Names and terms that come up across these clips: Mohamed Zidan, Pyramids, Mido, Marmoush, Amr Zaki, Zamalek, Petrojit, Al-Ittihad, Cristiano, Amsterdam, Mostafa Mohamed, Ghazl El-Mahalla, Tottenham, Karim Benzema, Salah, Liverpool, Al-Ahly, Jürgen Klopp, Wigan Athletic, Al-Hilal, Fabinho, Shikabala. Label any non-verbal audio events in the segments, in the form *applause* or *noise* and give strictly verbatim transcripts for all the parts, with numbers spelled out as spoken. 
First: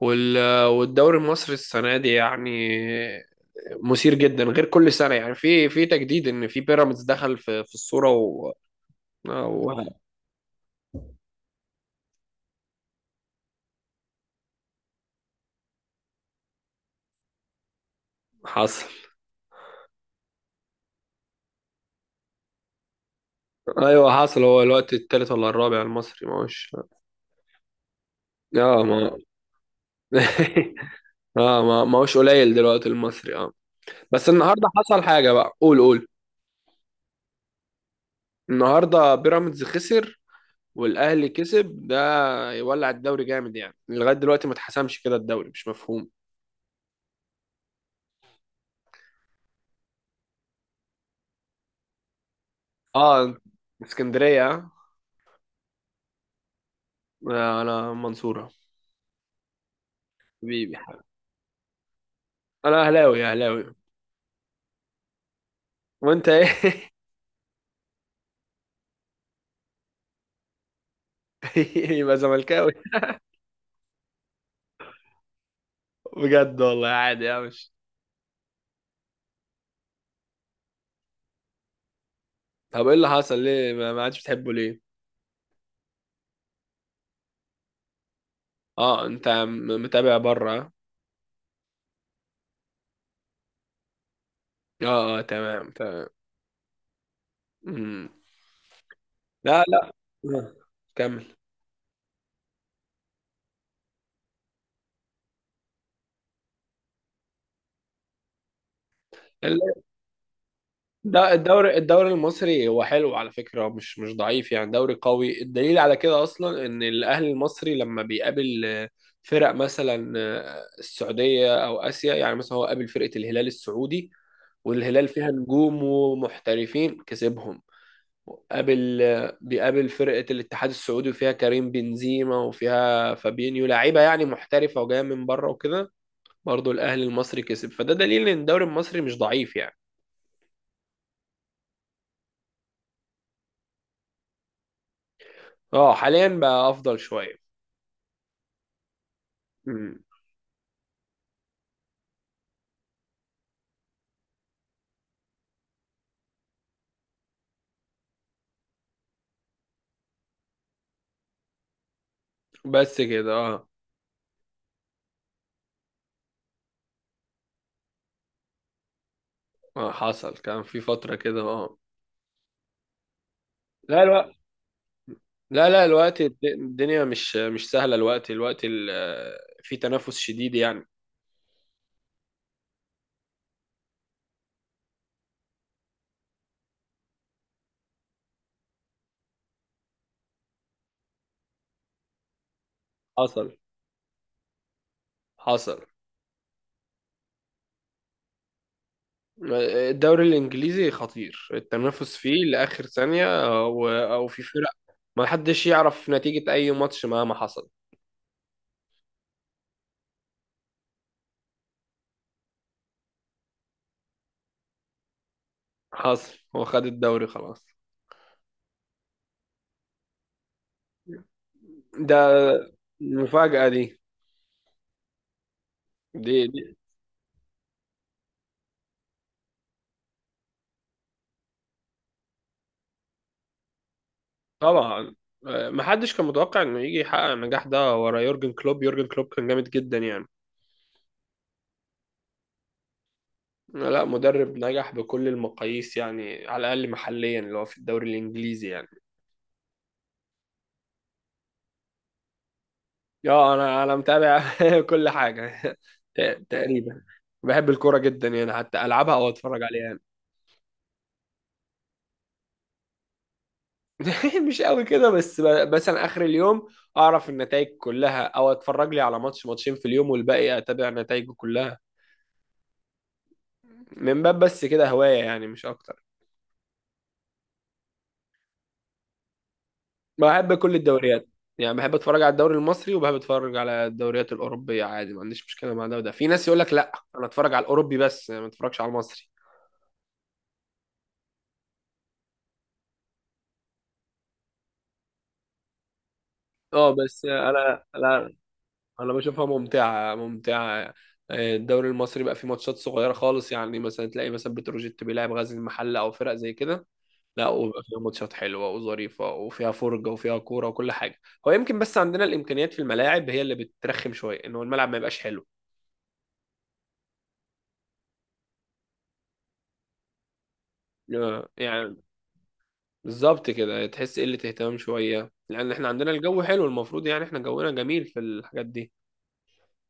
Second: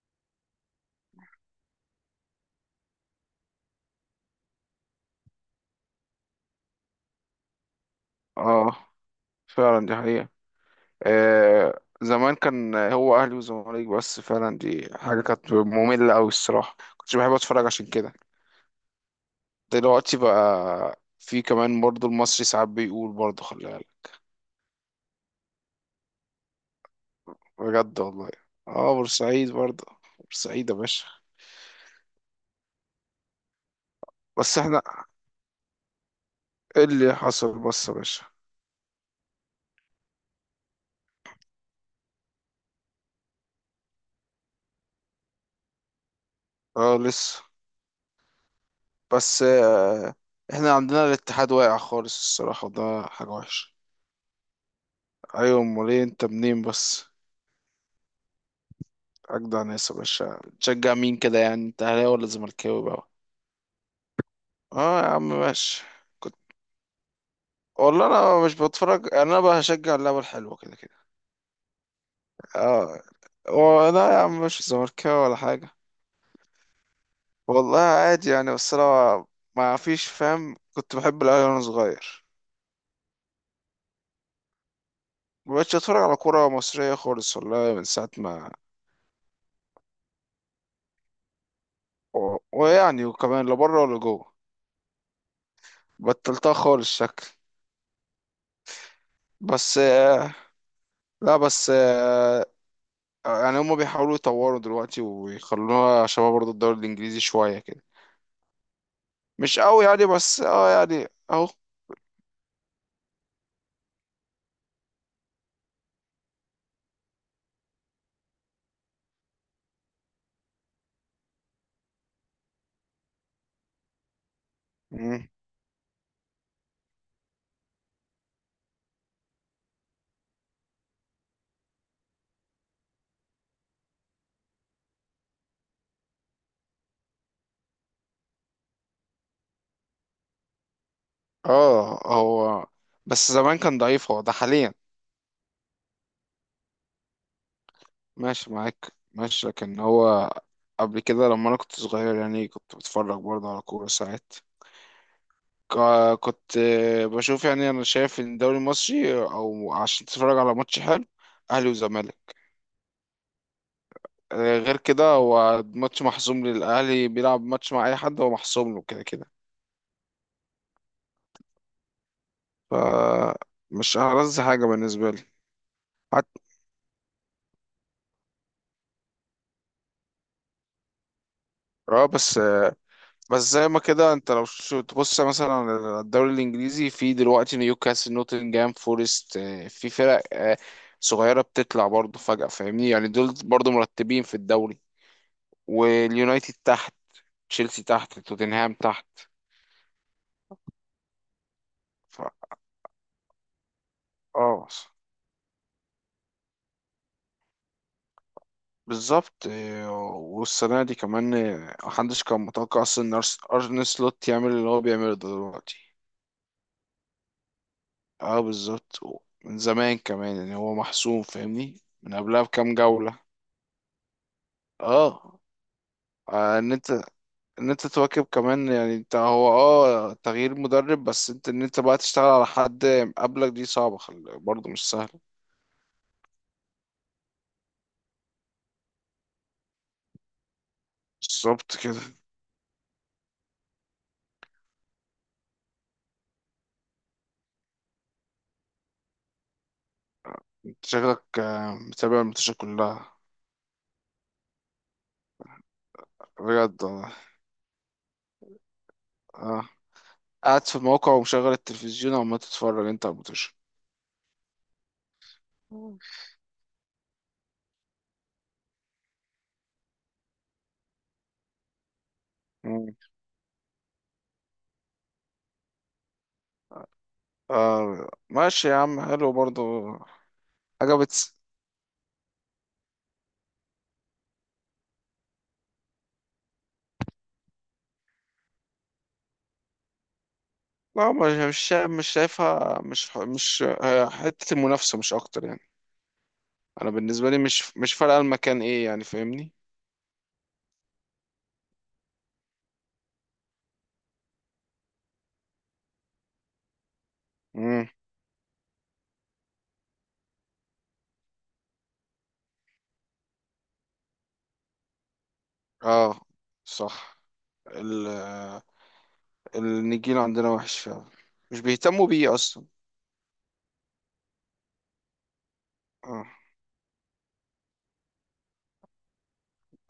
وال- والدوري المصري السنه دي يعني مثير جدا غير كل سنه يعني في في تجديد ان في بيراميدز دخل في في الصوره و... اه، و- فعلا دي حقيقة. آه، زمان كان هو أهلي وزمالك، بس فعلا دي حاجة كانت مملة أوي الصراحة، كنتش بحب أتفرج عشان كده. حصل. دلوقتي بقى في كمان برضو المصري ساعات بيقول برضو خلي بالك. ايوه حصل، هو الوقت التالت ولا الرابع المصري ما هوش؟ بجد والله. اه اه، ما. بورسعيد برضو. بورسعيد يا *laughs* باشا. اه ما ما هوش قليل دلوقتي المصري اه. بس بس النهارده احنا، حصل حاجه بقى، قول قول. ايه اللي حصل بس يا باشا؟ النهارده بيراميدز خسر والاهلي كسب، ده يولع الدوري جامد يعني، لغايه دلوقتي ما اتحسمش كده الدوري، مش مفهوم. اه لسه. بس آه. احنا عندنا الاتحاد واقع خالص الصراحة، وده حاجة اه وحشة. اسكندريه آه. أيوة، أمال إيه، أنت منين بس؟ لا انا منصورة. أجدع ناس يا باشا. حبيبي، تشجع مين كده يعني؟ أنت أهلاوي ولا زملكاوي انا بقى؟ اهلاوي اهلاوي. أه يا عم ماشي. وانت كنت، ايه؟ والله، أنا مش بتفرج يعني، أنا بقى هشجع اللعبة الحلوة كده كده. *laughs* يبقى زملكاوي. أه. هو لا يا عم، مش زملكاوي ولا حاجة. بجد والله، عادي، يا مش. والله عادي يعني، بس أنا ما فيش فاهم، كنت بحب الأهلي وأنا صغير. طب ايه اللي حصل؟ ليه ما ما عادش بتحبه ليه؟ مبقتش أتفرج على كورة مصرية خالص والله من ساعة ما اه انت م- متابع بره. و- ويعني وكمان لا بره ولا جوه. اه اه، تمام تمام. بطلتها خالص شكل. مم. لا بس لا آه، آه، كمل. لا بس آه، آه، يعني هما بيحاولوا يطوروا دلوقتي ويخلوها شبه برضه الدوري الانجليزي شويه كده. مش قوي يعني بس اه يعني ده اهو. الدوري، الدوري المصري هو حلو على فكرة، مش مش ضعيف يعني، دوري قوي. الدليل على كده أصلا إن الأهلي المصري لما بيقابل آه، فرق مثلا آه، السعودية أو آسيا، يعني مثلا هو قابل فرقة الهلال السعودي، والهلال مم. فيها نجوم ومحترفين، كسبهم. قابل آه، بيقابل فرقة الاتحاد السعودي وفيها كريم بنزيما وفيها فابينيو، لعيبة يعني محترفة وجاية من بره وكده، برضه الأهلي المصري كسب. فده دليل إن الدوري المصري مش ضعيف يعني. اه هو، بس زمان كان ضعيف، هو ده حاليا. اه حاليا بقى أفضل شوية. ماشي معاك ماشي، لكن مم. هو قبل كده لما انا كنت صغير يعني كنت بتفرج برضه على كورة ساعات. ك- كنت آه، بشوف يعني، انا شايف ان الدوري المصري او عشان تتفرج على ماتش حلو، اهلي وزمالك. بس كده اه. آه، غير كده هو ماتش محسوم للاهلي، بيلعب ماتش مع اي حد هو محسوم له كده كده. آه، حصل، كان في فترة كده اه. فمش لا الوقت، ألذ حاجة بالنسبة لي. لا لا الوقت حت... الد- الدنيا مش مش سهلة، الوقت الوقت ال- آه، في تنافس شديد يعني. اه بس، بس زي ما كده انت لو شو- تبص مثلا على الدوري الانجليزي، في دلوقتي نيوكاسل، نوتنجهام فورست، آه، في فرق آه، صغيرة بتطلع برضه فجأة، فاهمني؟ يعني دول حصل برضه مرتبين في الدوري. حصل. واليونايتد تحت، تشيلسي تحت، توتنهام تحت. الدوري الإنجليزي خطير، التنافس ف... فيه لآخر ثانية، أو أو في اه فرق ما حدش يعرف نتيجة أي ماتش مهما حصل. بالظبط. آه، والسنة دي كمان، آه، محدش كان متوقع أصلا إن أرس- أرن سلوت يعمل اللي هو بيعمله ده دلوقتي. حصل، هو خد الدوري خلاص. اه بالظبط. و- من زمان كمان يعني، هو محسوم فاهمني من ده قبلها بكام جولة. المفاجأة دي، اه. دي, آه، دي ان انت، ان انت تواكب كمان يعني، انت هو اه تغيير مدرب، بس انت ان انت بقى تشتغل على حد قبلك، دي صعبة. خل... برضه مش طبعا سهلة. آه، محدش كان متوقع انه يجي يحقق النجاح ده ورا يورجن كلوب. يورجن كلوب كان جامد جدا يعني، بالظبط كده. لا مدرب نجح بكل المقاييس يعني، على الاقل محليا اللي هو في الدوري الانجليزي يعني. انت شكلك آه، متابع الماتشات كلها. يا انا انا متابع *laughs* كل حاجه ت- بجد تقريبا. والله. بحب الكوره جدا يعني، حتى العبها او اتفرج اه، عليها يعني. قاعد في الموقع ومشغل التلفزيون عمال تتفرج انت على الماتش. *laughs* مش قوي كده، بس ب- مثلا اخر اليوم اعرف النتائج كلها، او اتفرج لي على ماتش ماتشين في اليوم والباقي اتابع نتائجه كلها. مم. من باب بس كده هوايه يعني مش اكتر. آه ماشي يا عم، حلو برضه. بحب كل حاجة الدوريات، بتس... يعني بحب اتفرج على الدوري المصري وبحب اتفرج على الدوريات الاوروبيه عادي، ما عنديش مشكله مع ده وده. في ناس يقول لك لا انا اتفرج على الاوروبي بس، ما اتفرجش على المصري. لا مش مش شا- مش شايفها مش ح- مش آه، حتة المنافسة مش أكتر يعني. أنا اه بس بالنسبة لي مش انا مش فارقة لا، المكان إيه يعني، انا بشوفها فاهمني؟ ممتعه ممتعه. آه، الدوري المصري بقى فيه ماتشات صغيره خالص، يعني مثلا تلاقي مثلا بتروجيت بيلعب غزل المحله او فرق زي كده، لا وبقى امم. فيها ماتشات حلوه وظريفه وفيها فرجه وفيها كوره وكل حاجه. هو يمكن بس عندنا الامكانيات في الملاعب هي اللي بترخم شويه، ان هو الملعب ما يبقاش حلو. اه صح. ال آه، النجيل عندنا وحش فعلا. آه، مش يعني بيهتموا بيه أصلا. بالظبط كده، تحس قلة اهتمام شوية، لأن احنا عندنا اه. الجو حلو المفروض يعني، احنا جونا جميل في الحاجات دي.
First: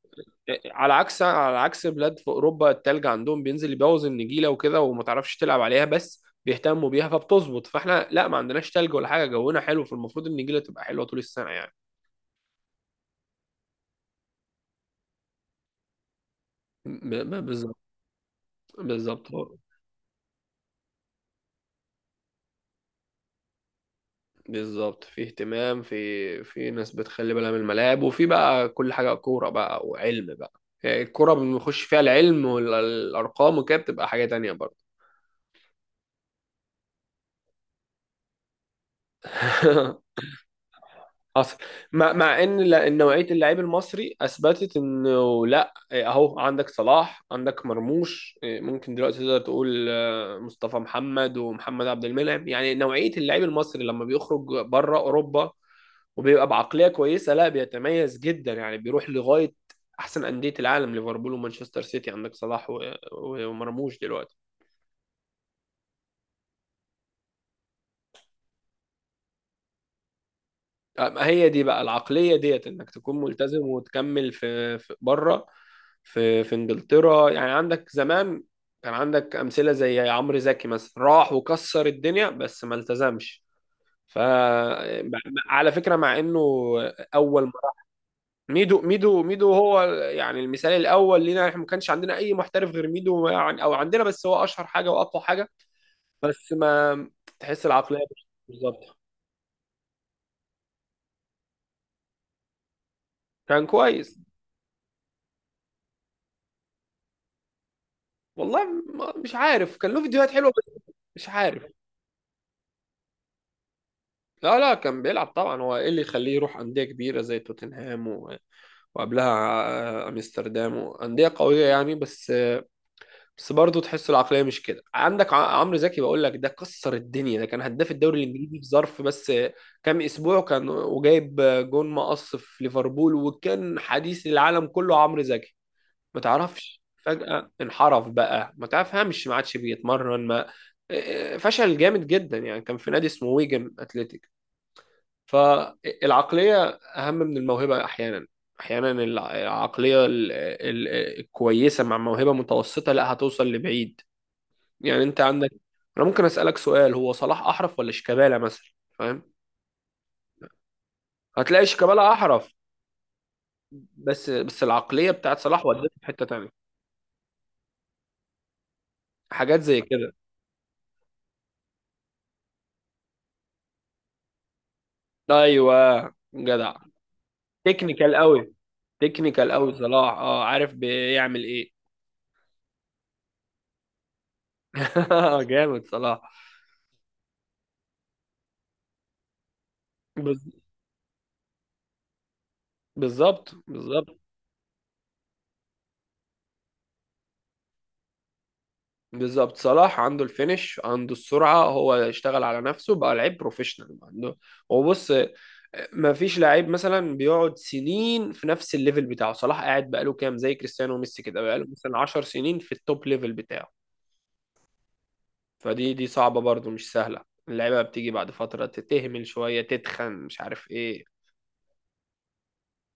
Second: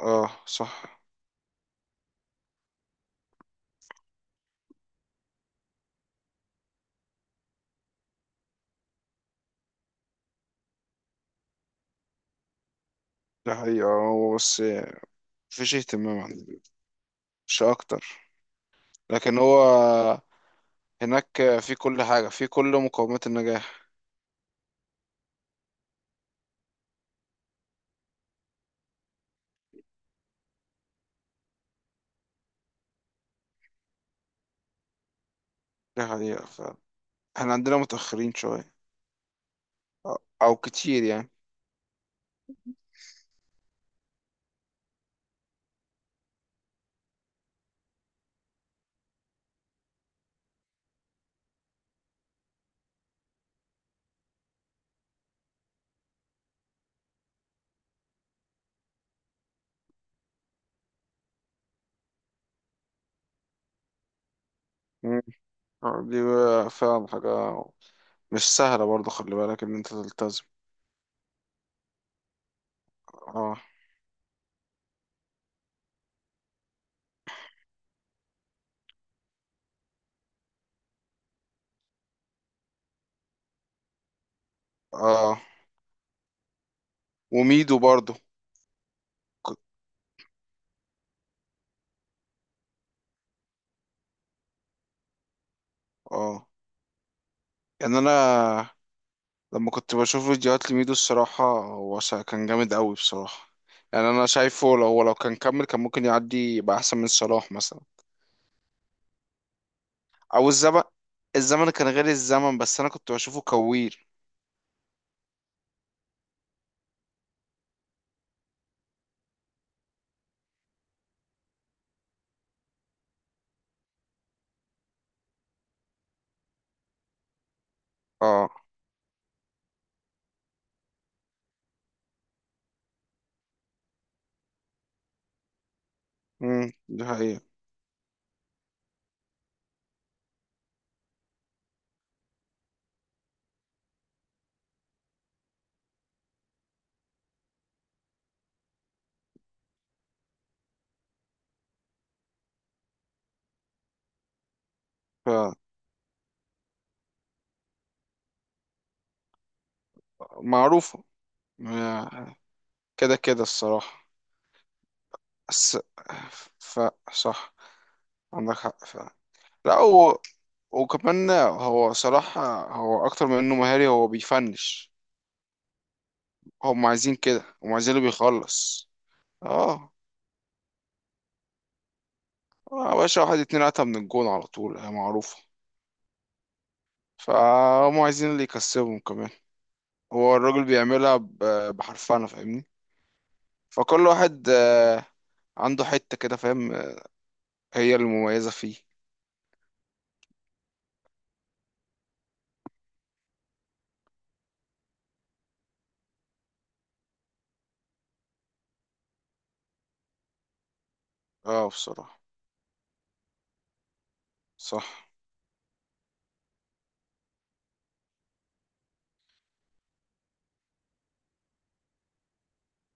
اه إيه، إيه، صح. على عكس، على عكس بلاد في أوروبا التلج عندهم بينزل يبوظ النجيلة وكده وما تعرفش تلعب عليها، بس بيهتموا بيها فبتظبط. فاحنا لا ما عندناش تلج ولا حاجة، جونا حلو، فالمفروض النجيلة تبقى حلوة طول السنة يعني. ده حقيقة، هو بس مفيش اهتمام عندنا، ب- ب- مش بالظبط أكتر. بالظبط. لكن هو هناك في كل حاجة، في كل مقومات النجاح. بالظبط، في اهتمام، في في ناس بتخلي بالها من الملاعب، وفي بقى كل حاجة كورة بقى وعلم بقى. يعني الكورة بنخش فيها العلم والأرقام وكده، بتبقى حاجة تانية برضه. ده حقيقة فعلا، احنا عندنا متأخرين شوية، *laughs* أو أو كتير يعني. حصل. مع مع ان لا- إن نوعيه اللعيب المصري اثبتت انه لا، إيه، اهو عندك صلاح، عندك مرموش، إيه، ممكن دلوقتي تقدر تقول آه، مصطفى محمد ومحمد عبد المنعم. يعني نوعيه اللعيب المصري لما بيخرج بره اوروبا وبيبقى بعقليه كويسه، لا بيتميز جدا يعني، بيروح لغايه احسن انديه العالم، ليفربول ومانشستر سيتي، عندك صلاح و- و- ومرموش دلوقتي. آه، دي بقى فعلا حاجة مش سهلة برضه، خلي بالك إن أنت تلتزم. ما هي دي بقى العقلية ديت، انك تكون اه. ملتزم وتكمل في, في بره، في في انجلترا يعني. عندك زمان كان عندك امثلة زي عمرو زكي مثلا، راح وكسر الدنيا بس ما التزمش. ف اه. على فكرة مع انه اول مرة. وميدو برضه. ميدو ميدو ميدو ك- هو يعني المثال الاول لينا احنا، ما كانش عندنا اي محترف غير ميدو يعني، او عندنا بس هو اشهر حاجة واقوى حاجة. اه بس ما تحس العقلية يعني، مش أنا بالظبط. لما كنت بشوف فيديوهات لميدو الصراحة هو شا- كان جامد أوي بصراحة. كان يعني كويس. أنا شايفه، لو هو لو كان كمل كان ممكن يعدي يبقى أحسن من صلاح مثلا. والله ما- مش عارف، كان له فيديوهات أو حلوه الزمن، بس، مش الزمن عارف. كان غير، الزمن بس أنا كنت بشوفه كوير. لا لا كان بيلعب طبعا، هو ايه اللي يخليه يروح انديه كبيره زي توتنهام و... وقبلها آه، امستردام وانديه قويه يعني، بس آه، بس برضه تحس العقليه مش كده. عندك ع- عمرو زكي، بقول لك ده كسر الدنيا، ده كان هداف الدوري الانجليزي اه. في ظرف بس آه، كام اسبوع، كان وجايب آه، جون مقص في ليفربول، وكان حديث العالم كله عمرو زكي. ما امم تعرفش دي حقيقة. فجأة انحرف بقى، ما تفهمش، ما عادش بيتمرن، ما إيه، فشل جامد جدا يعني، كان في نادي اسمه ويجن اتلتيك. فالعقلية أهم من الموهبة أحيانا. أحيانا الع- العقلية ال- ال- الكويسة مع موهبة متوسطة، لا هتوصل لبعيد. يعني أنت عندك، أنا ممكن أسألك سؤال، هو صلاح أحرف ولا شيكابالا مثلا؟ فاهم؟ فمعروفة. هتلاقي شيكابالا آه، أحرف. كده كده الصراحة. بس بس العقلية بتاعت صلاح بس ودته في حتة تانية. ف صح، عندك حق فعلا. حاجات لا زي كده. هو، وكمان هو صراحة هو أكتر من إنه مهاري، هو بيفنش. أيوه جدع. هم عايزين كده، هم عايزين اللي تكنيكال قوي، بيخلص. تكنيكال قوي اه. صلاح، اه عارف بيعمل ايه. آه يا باشا، واحد اتنين قتم من الجون على طول، هي معروفة. *laughs* جامد صلاح. فهم عايزين اللي يكسبهم كمان. هو بز- الراجل بيعملها ب- بحرفنة فاهمني. بالظبط فكل بالظبط. واحد آه، عنده حتة كده فاهم، آه، هي المميزة فيه. بالظبط صلاح عنده الفينش، عنده السرعه، هو اشتغل على نفسه، بقى لعيب بروفيشنال. عنده هو بص، ما فيش لعيب مثلا بيقعد سنين في نفس الليفل بتاعه. صلاح قاعد بقاله كام، زي كريستيانو وميسي كده، بقاله اه مثلا بصراحة، عشر سنين في التوب ليفل بتاعه. صح، فدي دي صعبه برضو مش سهله. اللعيبه بتيجي بعد فتره تتهمل شويه، تتخن، مش عارف ايه.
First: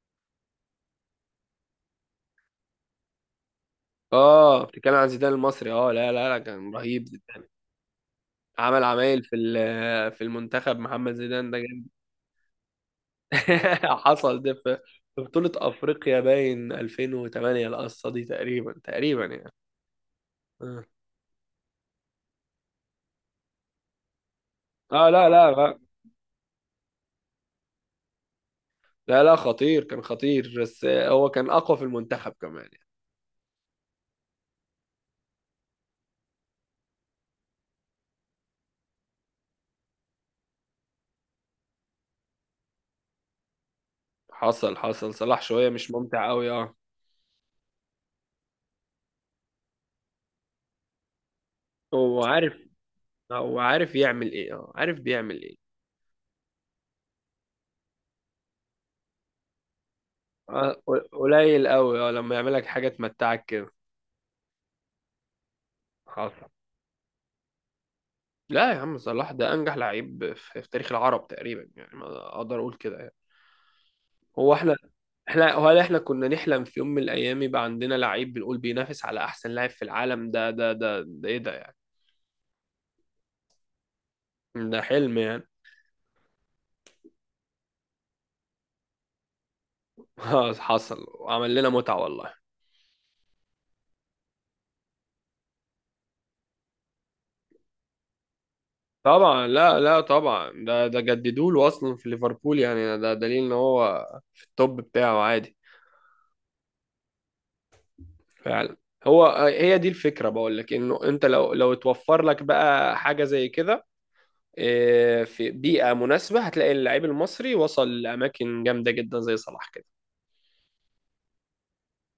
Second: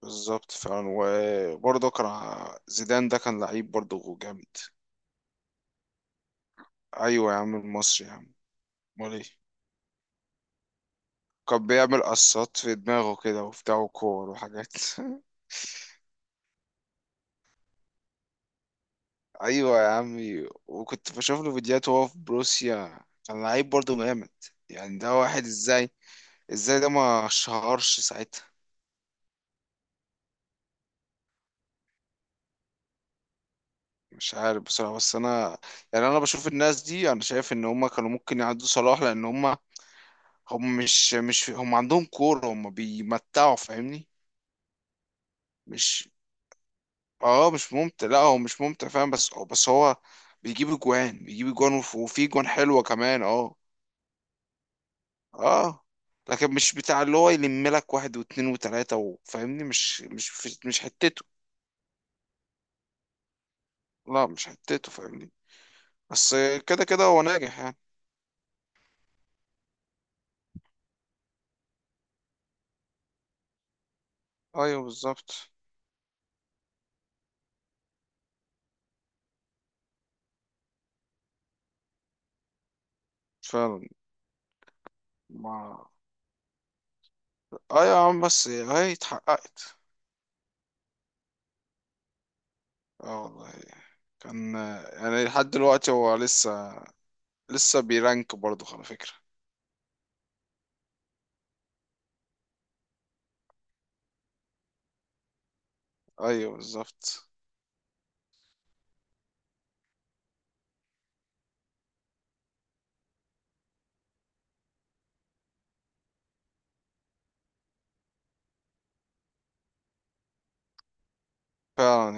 بالظبط فعلا. وبرضه كان ع- زيدان، ده كان لعيب برضه جامد. اه بتتكلم عن زيدان المصري؟ اه لا لا لا كان رهيب ايوه يا زيدان، عم، المصري يا عم. عمل امال ايه. عمايل في ال- في المنتخب. محمد زيدان ده كان جامد. بيعمل قصات في دماغه كده وبتاع *laughs* وكور حصل ده وحاجات. في في بطولة افريقيا باين ألفين وثمانية القصة دي، تقريبا تقريبا *laughs* يعني. ايوه يا عمي، اه وكنت بشوف له فيديوهات وهو في بروسيا كان لعيب برضه جامد. يعني آه، ده لا واحد، لا لا، ازاي، ازاي ده ما شهرش ساعتها؟ لا لا، خطير كان خطير، بس هو كان اقوى في المنتخب كمان يعني. مش عارف بصراحة، بس انا يعني انا بشوف الناس دي، انا شايف ان هم كانوا ممكن يعدوا صلاح، لان هم، هم مش مش هم عندهم كورة، هم بيمتعوا فاهمني. حصل حصل. صلاح شوية مش مش، ممتع قوي اه. اه مش ممتع. لا هو مش ممتع فاهم، بس هو بس هو بيجيب اجوان، بيجيب اجوان، وف- هو وفي اجوان عارف، حلوة كمان اه. هو عارف يعمل ايه، اه عارف بيعمل ايه. اه. لكن مش بتاع اللي هو يلم لك واحد واتنين وتلاتة، وفاهمني؟ مش مش مش آه، حتته. قليل قوي اه لما يعمل لك حاجة تمتعك كده. لا مش حتته فاهمني. بس كده كده هو ناجح يعني. لا يا عم صلاح ده انجح لعيب في في تاريخ العرب تقريبا يعني، ما اقدر اقول كده يعني. هو احنا، ايوه احنا بالظبط هل احنا كنا نحلم في يوم من الايام يبقى عندنا لعيب بنقول بينافس على احسن لاعب في العالم؟ ده ده ده ده ايه ده يعني؟ فعلا. ده حلم يعني. ما اه يا عم، بس هي اتحققت. *laughs* حصل وعمل لنا متعة والله. اه والله. كان يعني لحد دلوقتي هو لسه، لسه بيرانك برضه على فكرة. طبعا، لا لا طبعا، ده ده جددوا له اصلا في ليفربول، يعني ده دليل ان هو في التوب بتاعه عادي. ايوه بالظبط فعلا. هو هي دي الفكرة، بقول لك انه انت لو لو اتوفر لك بقى حاجة زي كده، آه، في بيئة مناسبة، هتلاقي اللعيب المصري وصل لأماكن جامدة جدا زي صلاح كده. فعلا.